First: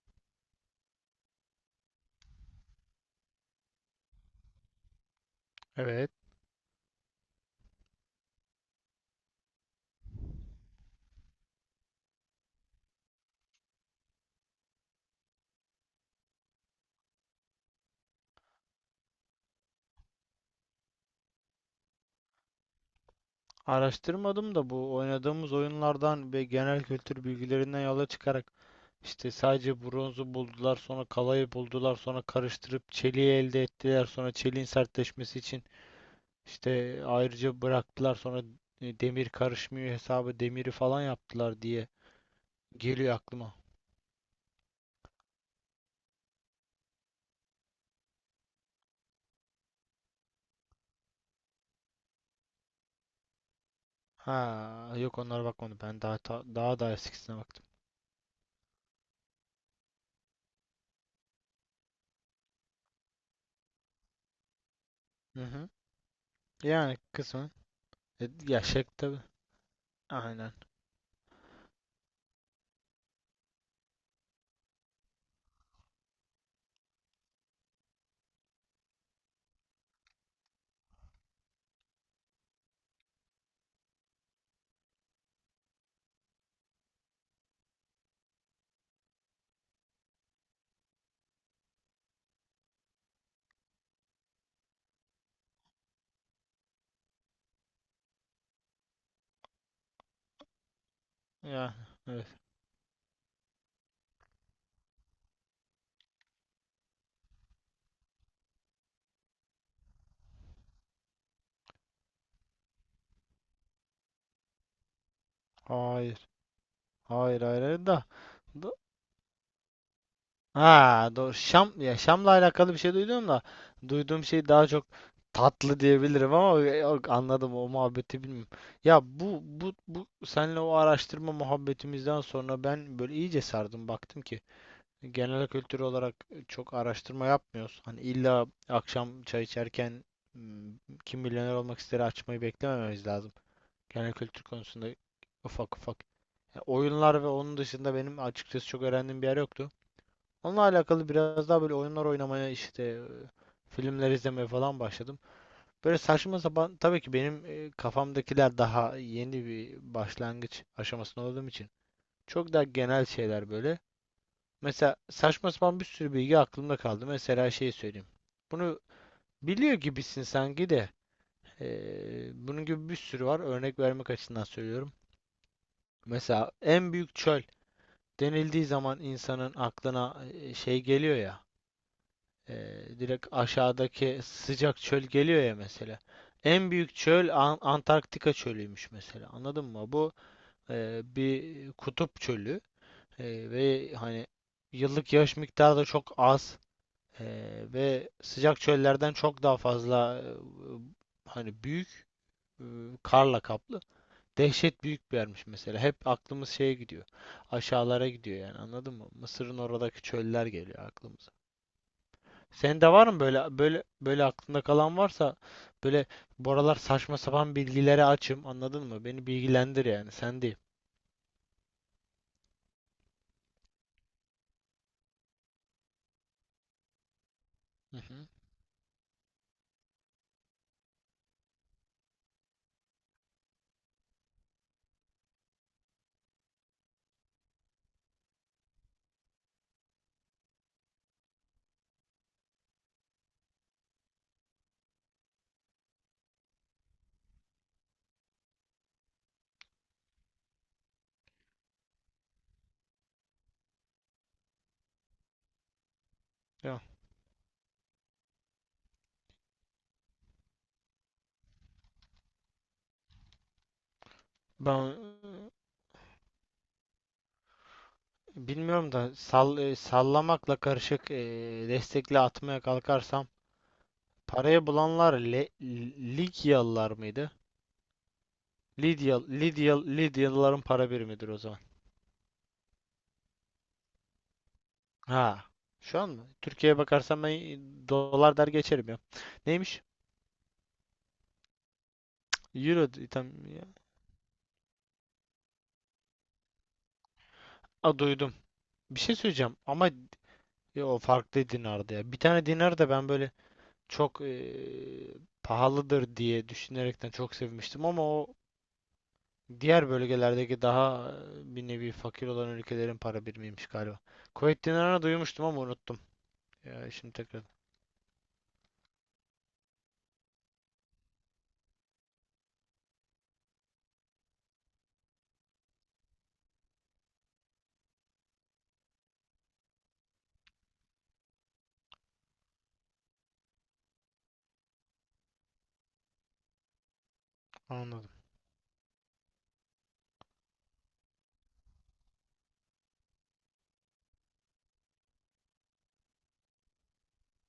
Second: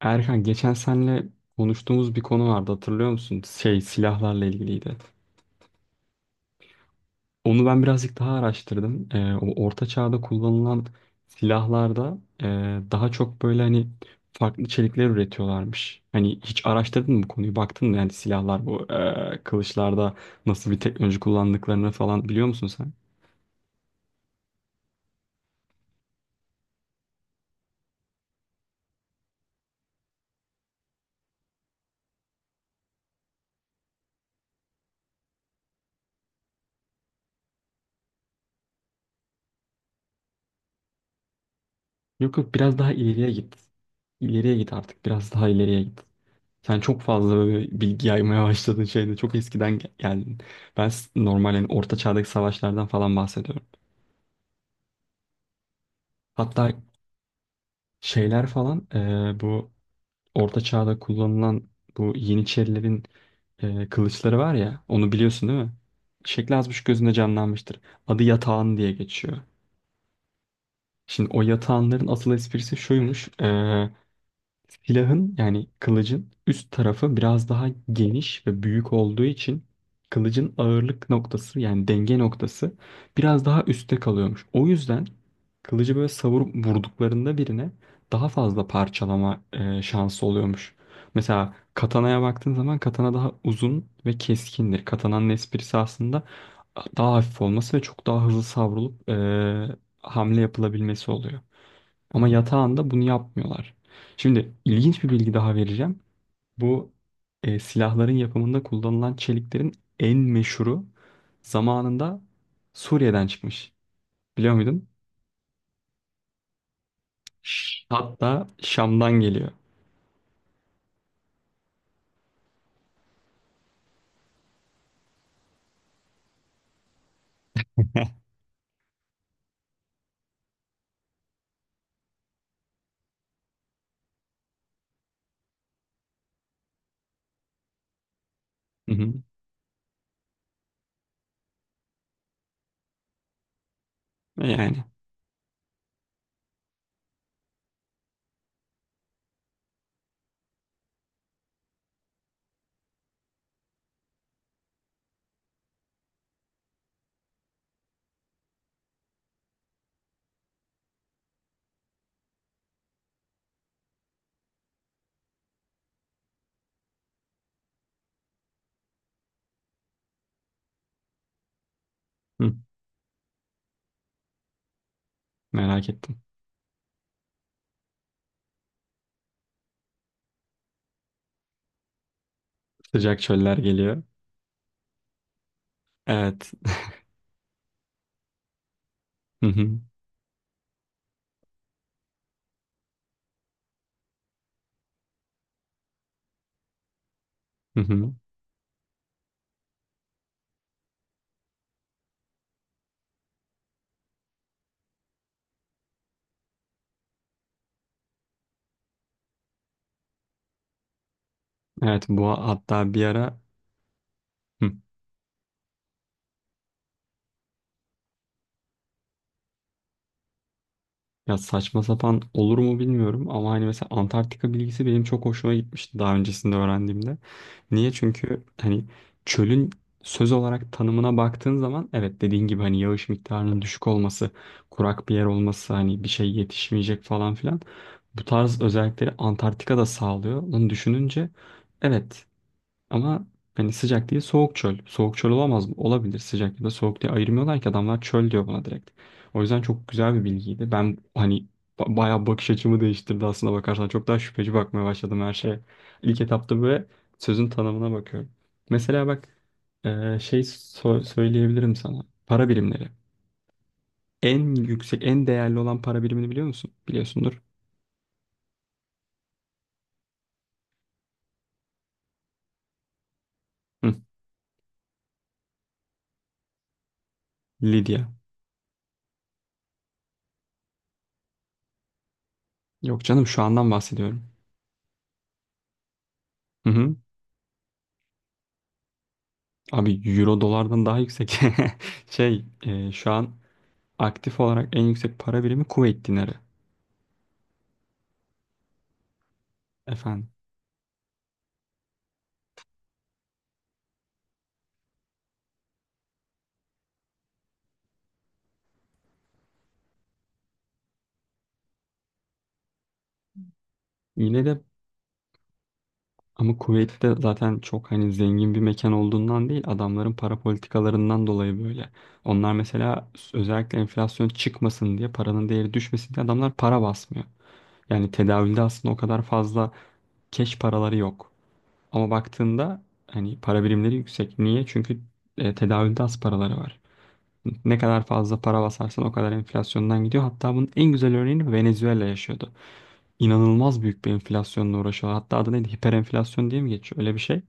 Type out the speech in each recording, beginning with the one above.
Erkan geçen senle konuştuğumuz bir konu vardı hatırlıyor musun? Şey silahlarla ilgiliydi. Evet. Onu ben birazcık daha araştırdım. O orta çağda kullanılan silahlarda daha çok böyle hani farklı çelikler üretiyorlarmış. Hani hiç araştırdın mı bu konuyu? Baktın mı yani silahlar bu kılıçlarda nasıl bir teknoloji kullandıklarını falan biliyor musun sen? Araştırmadım da bu oynadığımız oyunlardan ve genel kültür bilgilerinden yola çıkarak işte sadece bronzu buldular, sonra kalayı buldular, sonra karıştırıp çeliği elde ettiler, sonra çeliğin sertleşmesi için işte ayrıca bıraktılar, sonra demir karışmıyor hesabı demiri falan yaptılar diye Yok yok, biraz daha geliyor ileriye aklıma. git. İleriye git artık, biraz daha ileriye git. Sen çok fazla böyle bilgi yaymaya başladın şeyde. Çok eskiden geldin. Ben normal yani orta çağdaki savaşlardan falan bahsediyorum. Ha, yok, onlara bakmadım, ben Hatta daha da eskisine baktım. şeyler falan bu orta çağda kullanılan bu Yeniçerilerin kılıçları var ya. Onu Hı biliyorsun değil hı. mi? Şekli az buçuk Yani gözünde kısmen. canlanmıştır. Adı Ya yatağan diye tabii. geçiyor. Aynen. Şimdi o yatağanların asıl esprisi şuymuş. Silahın yani kılıcın üst tarafı biraz daha geniş ve büyük olduğu için kılıcın ağırlık noktası yani denge noktası biraz daha üstte kalıyormuş. O yüzden kılıcı böyle savurup vurduklarında birine daha fazla parçalama şansı oluyormuş. Mesela katanaya baktığın zaman katana daha uzun ve keskindir. Katananın esprisi aslında daha hafif olması ve çok daha hızlı savrulup hamle yapılabilmesi oluyor. Ya, evet. Ama yatağında bunu yapmıyorlar. Şimdi ilginç bir bilgi daha vereceğim. Bu silahların yapımında kullanılan çeliklerin en meşhuru zamanında Suriye'den çıkmış. Biliyor muydun? Hayır. Hayır, hayır, hayır da. Hatta da- Şam'dan geliyor. Ha, doğru. Şam, ya, Şam'la alakalı bir şey duydum da duyduğum şey daha çok tatlı diyebilirim ama yok, anladım, o muhabbeti bilmiyorum. Ya, bu senle o araştırma muhabbetimizden sonra ben böyle iyice sardım, baktım ki genel kültür olarak çok araştırma yapmıyoruz. Hani illa Hı hı. akşam çay içerken hmm, kim milyoner olmak ister açmayı beklemememiz lazım. Genel kültür Yani konusunda ufak ufak, ya, oyunlar ve onun dışında benim açıkçası çok öğrendiğim bir yer yoktu. Onunla alakalı biraz daha böyle oyunlar oynamaya işte filmler izlemeye falan başladım. Böyle saçma sapan tabii ki benim kafamdakiler daha yeni bir başlangıç aşamasında olduğum için çok daha genel şeyler böyle. Mesela saçma sapan bir sürü bilgi aklımda kaldı. Mesela şey söyleyeyim. Bunu biliyor gibisin sanki de hı, bunun gibi bir sürü var. Örnek vermek açısından söylüyorum. merak ettim. Mesela en büyük çöl denildiği zaman insanın aklına şey geliyor ya, e, Sıcak direkt çöller geliyor. aşağıdaki sıcak çöl geliyor ya mesela. Evet. En büyük çöl Antarktika çölüymüş mesela. Hı Anladın hı. mı? Bu bir kutup çölü. Ve hani yıllık yağış miktarı da çok az. E, Hı ve hı. sıcak çöllerden çok daha fazla, hani büyük, e, karla kaplı. Dehşet büyük bir yermiş mesela. Hep aklımız şeye gidiyor. Aşağılara gidiyor yani, anladın mı? Mısır'ın oradaki çöller geliyor aklımıza. Evet, bu Senin de hatta bir var mı ara. böyle aklında kalan varsa, böyle, bu aralar saçma sapan bilgilere açım, anladın mı? Beni bilgilendir, yani sen değil. Ya, saçma sapan olur mu bilmiyorum ama hani mesela Antarktika bilgisi benim çok hoşuma gitmişti daha öncesinde öğrendiğimde. Niye? Hı hı. Çünkü hani çölün söz olarak tanımına baktığın zaman evet, dediğin gibi hani yağış miktarının düşük olması, kurak bir yer olması, hani bir şey yetişmeyecek falan filan. Bu tarz özellikleri Antarktika da sağlıyor. Bunu düşününce evet, ama hani sıcak değil, soğuk çöl. Soğuk çöl olamaz mı? Olabilir. Sıcak ya da soğuk diye ayırmıyorlar ki adamlar, çöl diyor buna direkt. O yüzden çok güzel bir bilgiydi. Ben hani bayağı bakış açımı değiştirdi aslında bakarsan. Çok daha şüpheci bakmaya başladım her şeye. İlk etapta Ya, böyle sözün tanımına bakıyorum. Mesela bak, söyleyebilirim sana. Para birimleri. En ben yüksek, en değerli olan para birimini biliyor musun? Biliyorsundur. bilmiyorum da sallamakla karışık destekli atmaya kalkarsam Hı. parayı bulanlar Ligyalılar mıydı? Lidya. Lidya Lidyalıların para birimidir o zaman. Yok canım, şu andan bahsediyorum. Ha, şu an mı? Hı Türkiye'ye hı. bakarsan ben dolar der geçerim ya. Neymiş? Abi, euro dolardan daha yüksek. Şey Euro e, şu tam an ya. aktif olarak en yüksek para birimi Kuveyt dinarı. A, duydum. Bir şey söyleyeceğim ama Efendim. O farklı dinardı ya. Bir tane dinar da ben böyle çok pahalıdır diye düşünerekten çok sevmiştim ama o diğer bölgelerdeki daha bir nevi fakir olan ülkelerin para birimiymiş galiba. Yine de Kuveyt dinarını duymuştum ama unuttum. ama Ya, şimdi Kuveyt'te tekrar zaten çok hani zengin bir mekan olduğundan değil, adamların para politikalarından dolayı böyle. Onlar mesela özellikle enflasyon çıkmasın diye, paranın değeri düşmesin diye adamlar para basmıyor. Yani tedavülde aslında o kadar fazla keş paraları yok. Ama baktığında hani para birimleri yüksek. Niye? Çünkü tedavülde az paraları var. Ne kadar anladım. fazla para basarsan o kadar enflasyondan gidiyor. Hatta bunun en güzel örneğini Venezuela yaşıyordu. İnanılmaz büyük bir enflasyonla uğraşıyorlar. Hatta adı neydi? Hiperenflasyon diye mi geçiyor? Öyle bir şey.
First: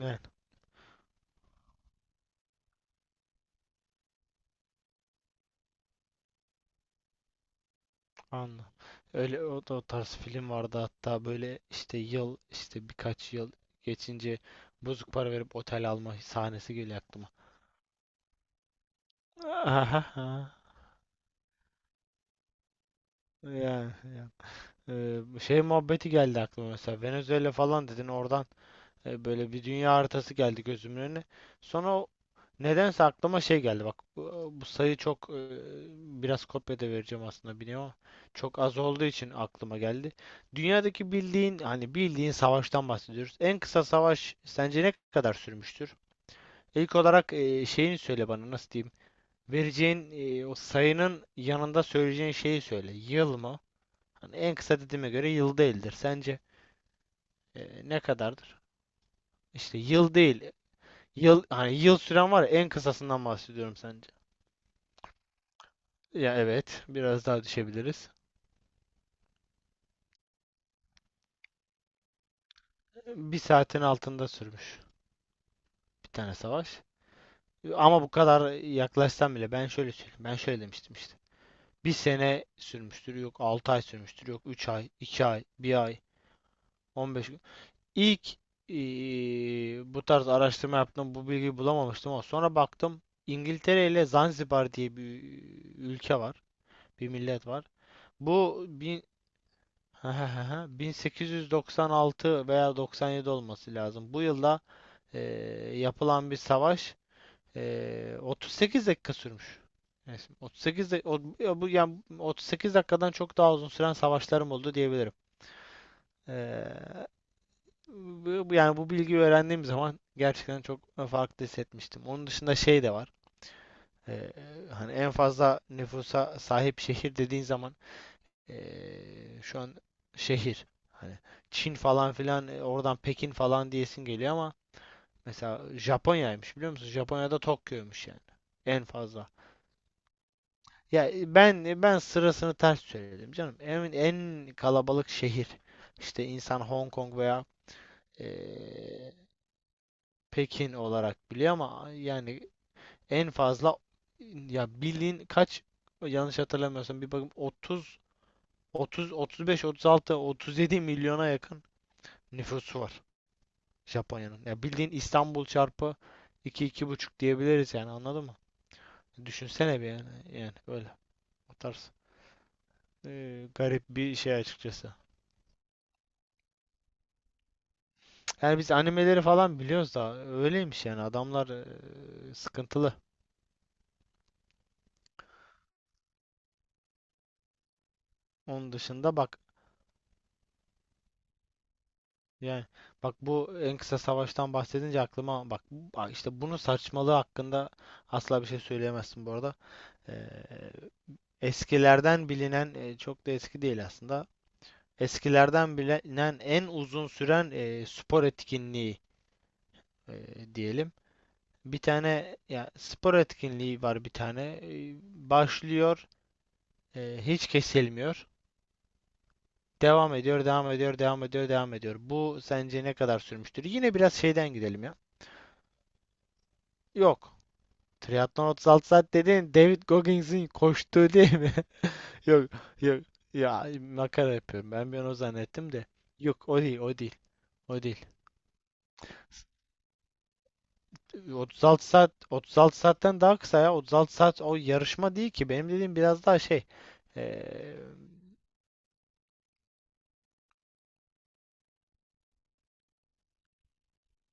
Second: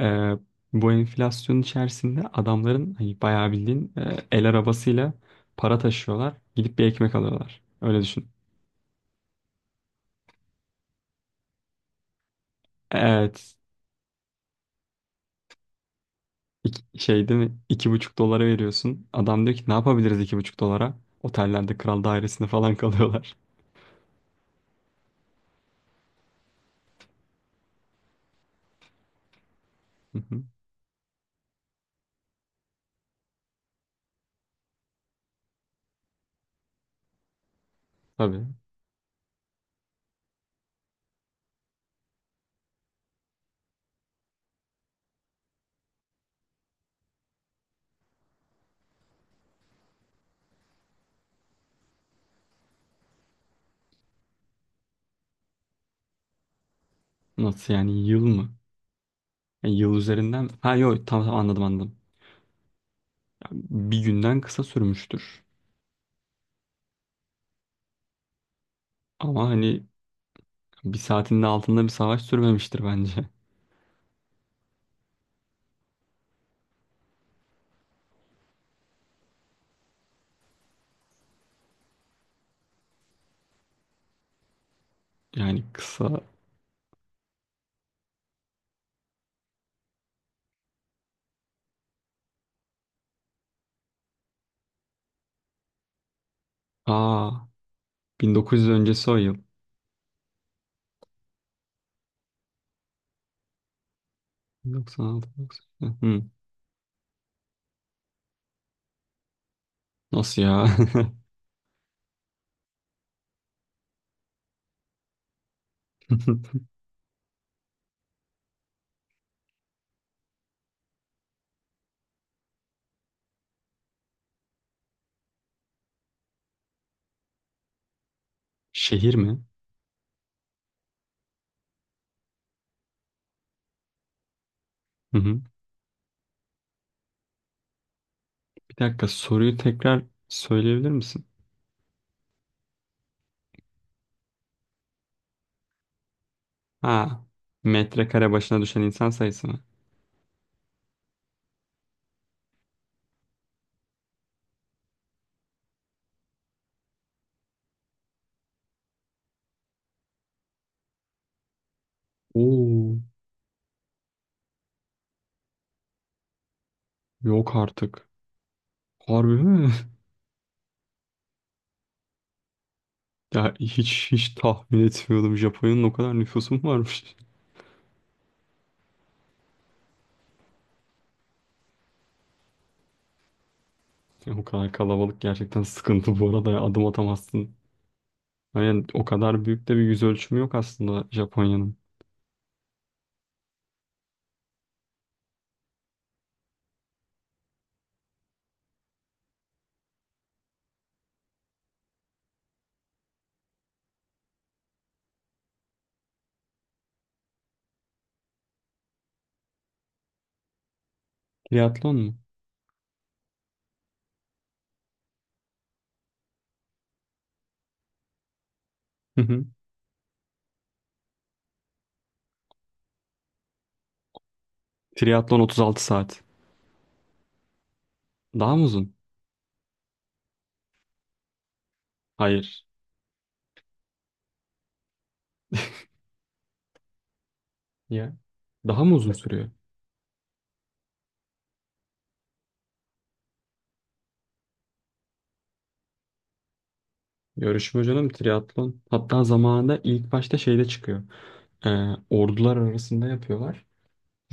Ee, Bu enflasyonun içerisinde adamların hani bayağı bildiğin el arabasıyla para taşıyorlar. Gidip bir ekmek alıyorlar. Öyle düşün. Anladım. Öyle, da o tarz film vardı hatta, böyle işte yıl, işte birkaç yıl Evet. geçince bozuk para verip otel alma sahnesi İki, geliyor şey aklıma. değil mi? 2,5 dolara veriyorsun. Adam diyor ki ne yapabiliriz iki Aha. buçuk dolara? Otellerde kral dairesinde falan kalıyorlar. Yani, yani. Şey muhabbeti geldi aklıma, mesela Venezuela falan dedin oradan. Böyle bir dünya Hı haritası hı. geldi gözümün önüne. Sonra nedense aklıma şey geldi. Bak, bu sayı çok, biraz kopya da vereceğim aslında biliyorum ama Tabii. çok az olduğu için aklıma geldi. Dünyadaki bildiğin, hani bildiğin savaştan bahsediyoruz. En kısa savaş sence ne kadar sürmüştür? İlk olarak şeyini söyle bana, nasıl diyeyim? Vereceğin o sayının yanında söyleyeceğin şeyi söyle. Yıl mı? Hani en kısa dediğime göre yıl değildir. Sence Nasıl ne yani, yıl mı? kadardır? Yani İşte yıl yıl üzerinden, değil. ha yok tamam tamam, Yıl, anladım hani anladım. yıl süren var ya, en kısasından Yani bahsediyorum bir sence. günden kısa sürmüştür. Ya evet, biraz daha düşebiliriz. Ama hani bir saatinin altında bir savaş sürmemiştir bence. Bir saatin altında sürmüş bir tane savaş. Ama bu kadar yaklaşsam bile ben şöyle söyleyeyim. Ben şöyle demiştim işte. Bir sene sürmüştür, yok 6 ay sürmüştür, yok 3 ay, 2 ay, Yani bir ay, kısa. 15 gün. İlk bu tarz araştırma yaptım, bu bilgiyi bulamamıştım ama sonra baktım, İngiltere ile Zanzibar diye bir ülke var, bir Aa, millet var. Bu 1900 bin- öncesi o yıl. 1896 veya 97 olması lazım. Bu yılda e, 96, 96. Hı, yapılan bir savaş 38 dakika sürmüş. Neyse, nasıl ya? 38 ya bu yani 38 dakikadan çok daha uzun süren savaşlarım oldu diyebilirim. E, yani bu bilgiyi öğrendiğim zaman gerçekten çok farklı hissetmiştim. Onun dışında şey de var. E, hani en fazla nüfusa sahip şehir dediğin zaman, Şehir mi? şu an şehir. Hani Çin falan filan, oradan Pekin falan diyesin geliyor ama Hı hı. mesela Japonya'ymış, biliyor musun? Japonya'da Tokyo'ymuş yani. Bir En dakika, fazla. soruyu tekrar söyleyebilir Ya, misin? Ben sırasını ters söyledim canım. En kalabalık şehir. İşte insan Hong Kong Ha, veya metrekare başına düşen insan eee, sayısı mı? Pekin olarak biliyor ama yani en fazla, ya bildiğin kaç, yanlış hatırlamıyorsam bir bakayım, 30, 30, 35, 36, 37 milyona yakın nüfusu Oo, var Japonya'nın. Ya bildiğin İstanbul çarpı iki, iki buçuk yok diyebiliriz yani, artık. anladın mı? Harbi mi? Düşünsene bir yani, yani öyle, o tarz. Ya, Garip hiç bir hiç şey tahmin açıkçası. etmiyordum. Japonya'nın o kadar nüfusu mu varmış? Yani biz animeleri falan biliyoruz da öyleymiş yani adamlar sıkıntılı. Ya bu kadar kalabalık gerçekten sıkıntı bu arada ya. Adım atamazsın. Onun Yani o dışında bak, kadar büyük de bir yüz ölçümü yok aslında Japonya'nın. yani bak, bu en kısa savaştan bahsedince aklıma bak, işte bunun saçmalığı hakkında asla bir şey söyleyemezsin bu arada. Ee, eskilerden bilinen, çok da eski değil aslında. Eskilerden bilinen en uzun süren spor etkinliği e, diyelim. Bir Triatlon mu? tane, ya, spor etkinliği var bir tane. Başlıyor, hiç kesilmiyor. Hı hı. Devam ediyor, devam ediyor, devam ediyor, devam ediyor. Bu sence ne kadar sürmüştür? Yine biraz şeyden gidelim ya. Triatlon 36 saat. Yok. Triatlon Daha mı 36 uzun? saat dedin, David Goggins'in koştuğu değil mi? Yok, Hayır. yok. Ya, makara yapıyorum. Ben bir an o zannettim de. Yok, o değil, o değil. O değil. Ya daha mı uzun sürüyor? 36 saat, 36 saatten daha kısa ya. 36 saat o yarışma değil ki. Benim dediğim biraz daha şey. Eee, Yarışma canım triatlon. Hatta zamanında ilk başta şeyde çıkıyor. Ee, Ordular arasında yapıyorlar.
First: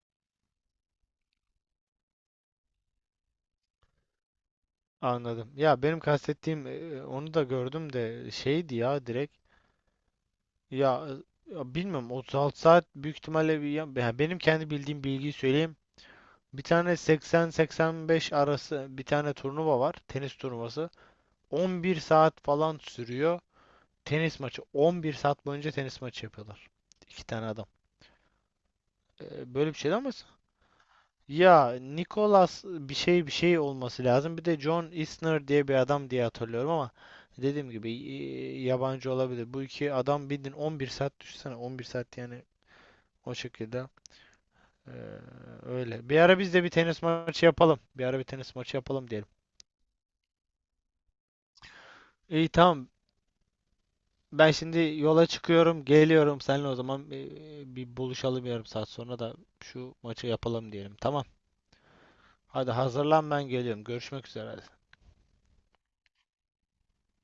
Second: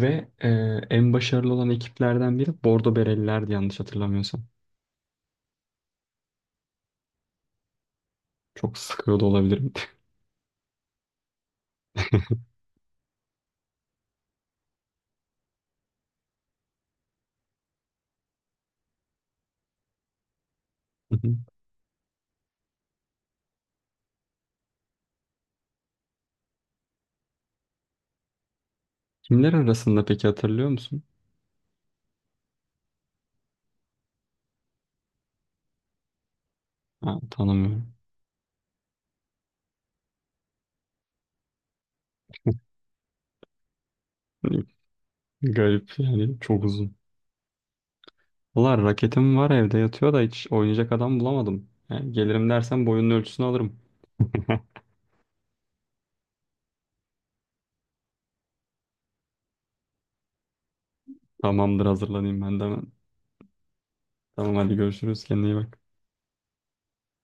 Ve en başarılı olan ekiplerden biri Bordo Berelilerdi yanlış hatırlamıyorsam. anladım. Ya benim kastettiğim onu da gördüm de şeydi Çok ya, sıkıyor da direkt. olabilirim. Ya, ya bilmiyorum, 36 saat büyük ihtimalle bir, ya benim kendi bildiğim bilgiyi söyleyeyim. Bir tane 80-85 arası bir tane turnuva var. Tenis turnuvası. Hı hı. 11 saat falan sürüyor. Tenis maçı. 11 saat boyunca tenis maçı yapıyorlar. İki tane adam. Kimler Böyle bir şey de arasında ama, peki, hatırlıyor musun? ya, Nicholas bir şey bir şey olması lazım. Bir de John Isner diye bir adam diye hatırlıyorum ama Ha, dediğim gibi tanımıyorum. Yabancı olabilir. Bu iki adam bildin 11 saat, düşünsene 11 saat yani o şekilde. Hani Ee, garip öyle. Bir ara yani, biz çok de bir uzun. tenis maçı yapalım. Bir ara bir tenis Valla maçı yapalım diyelim. raketim var evde yatıyor da hiç oynayacak adam bulamadım. Yani İyi, gelirim dersen tamam. boyunun ölçüsünü alırım. Ben şimdi yola çıkıyorum, geliyorum. Seninle o zaman bir buluşalım yarım saat sonra da şu maçı yapalım diyelim. Tamam. Tamamdır, hazırlanayım ben de Hadi hemen. hazırlan, ben geliyorum. Görüşmek Tamam üzere. hadi görüşürüz, kendine iyi bak.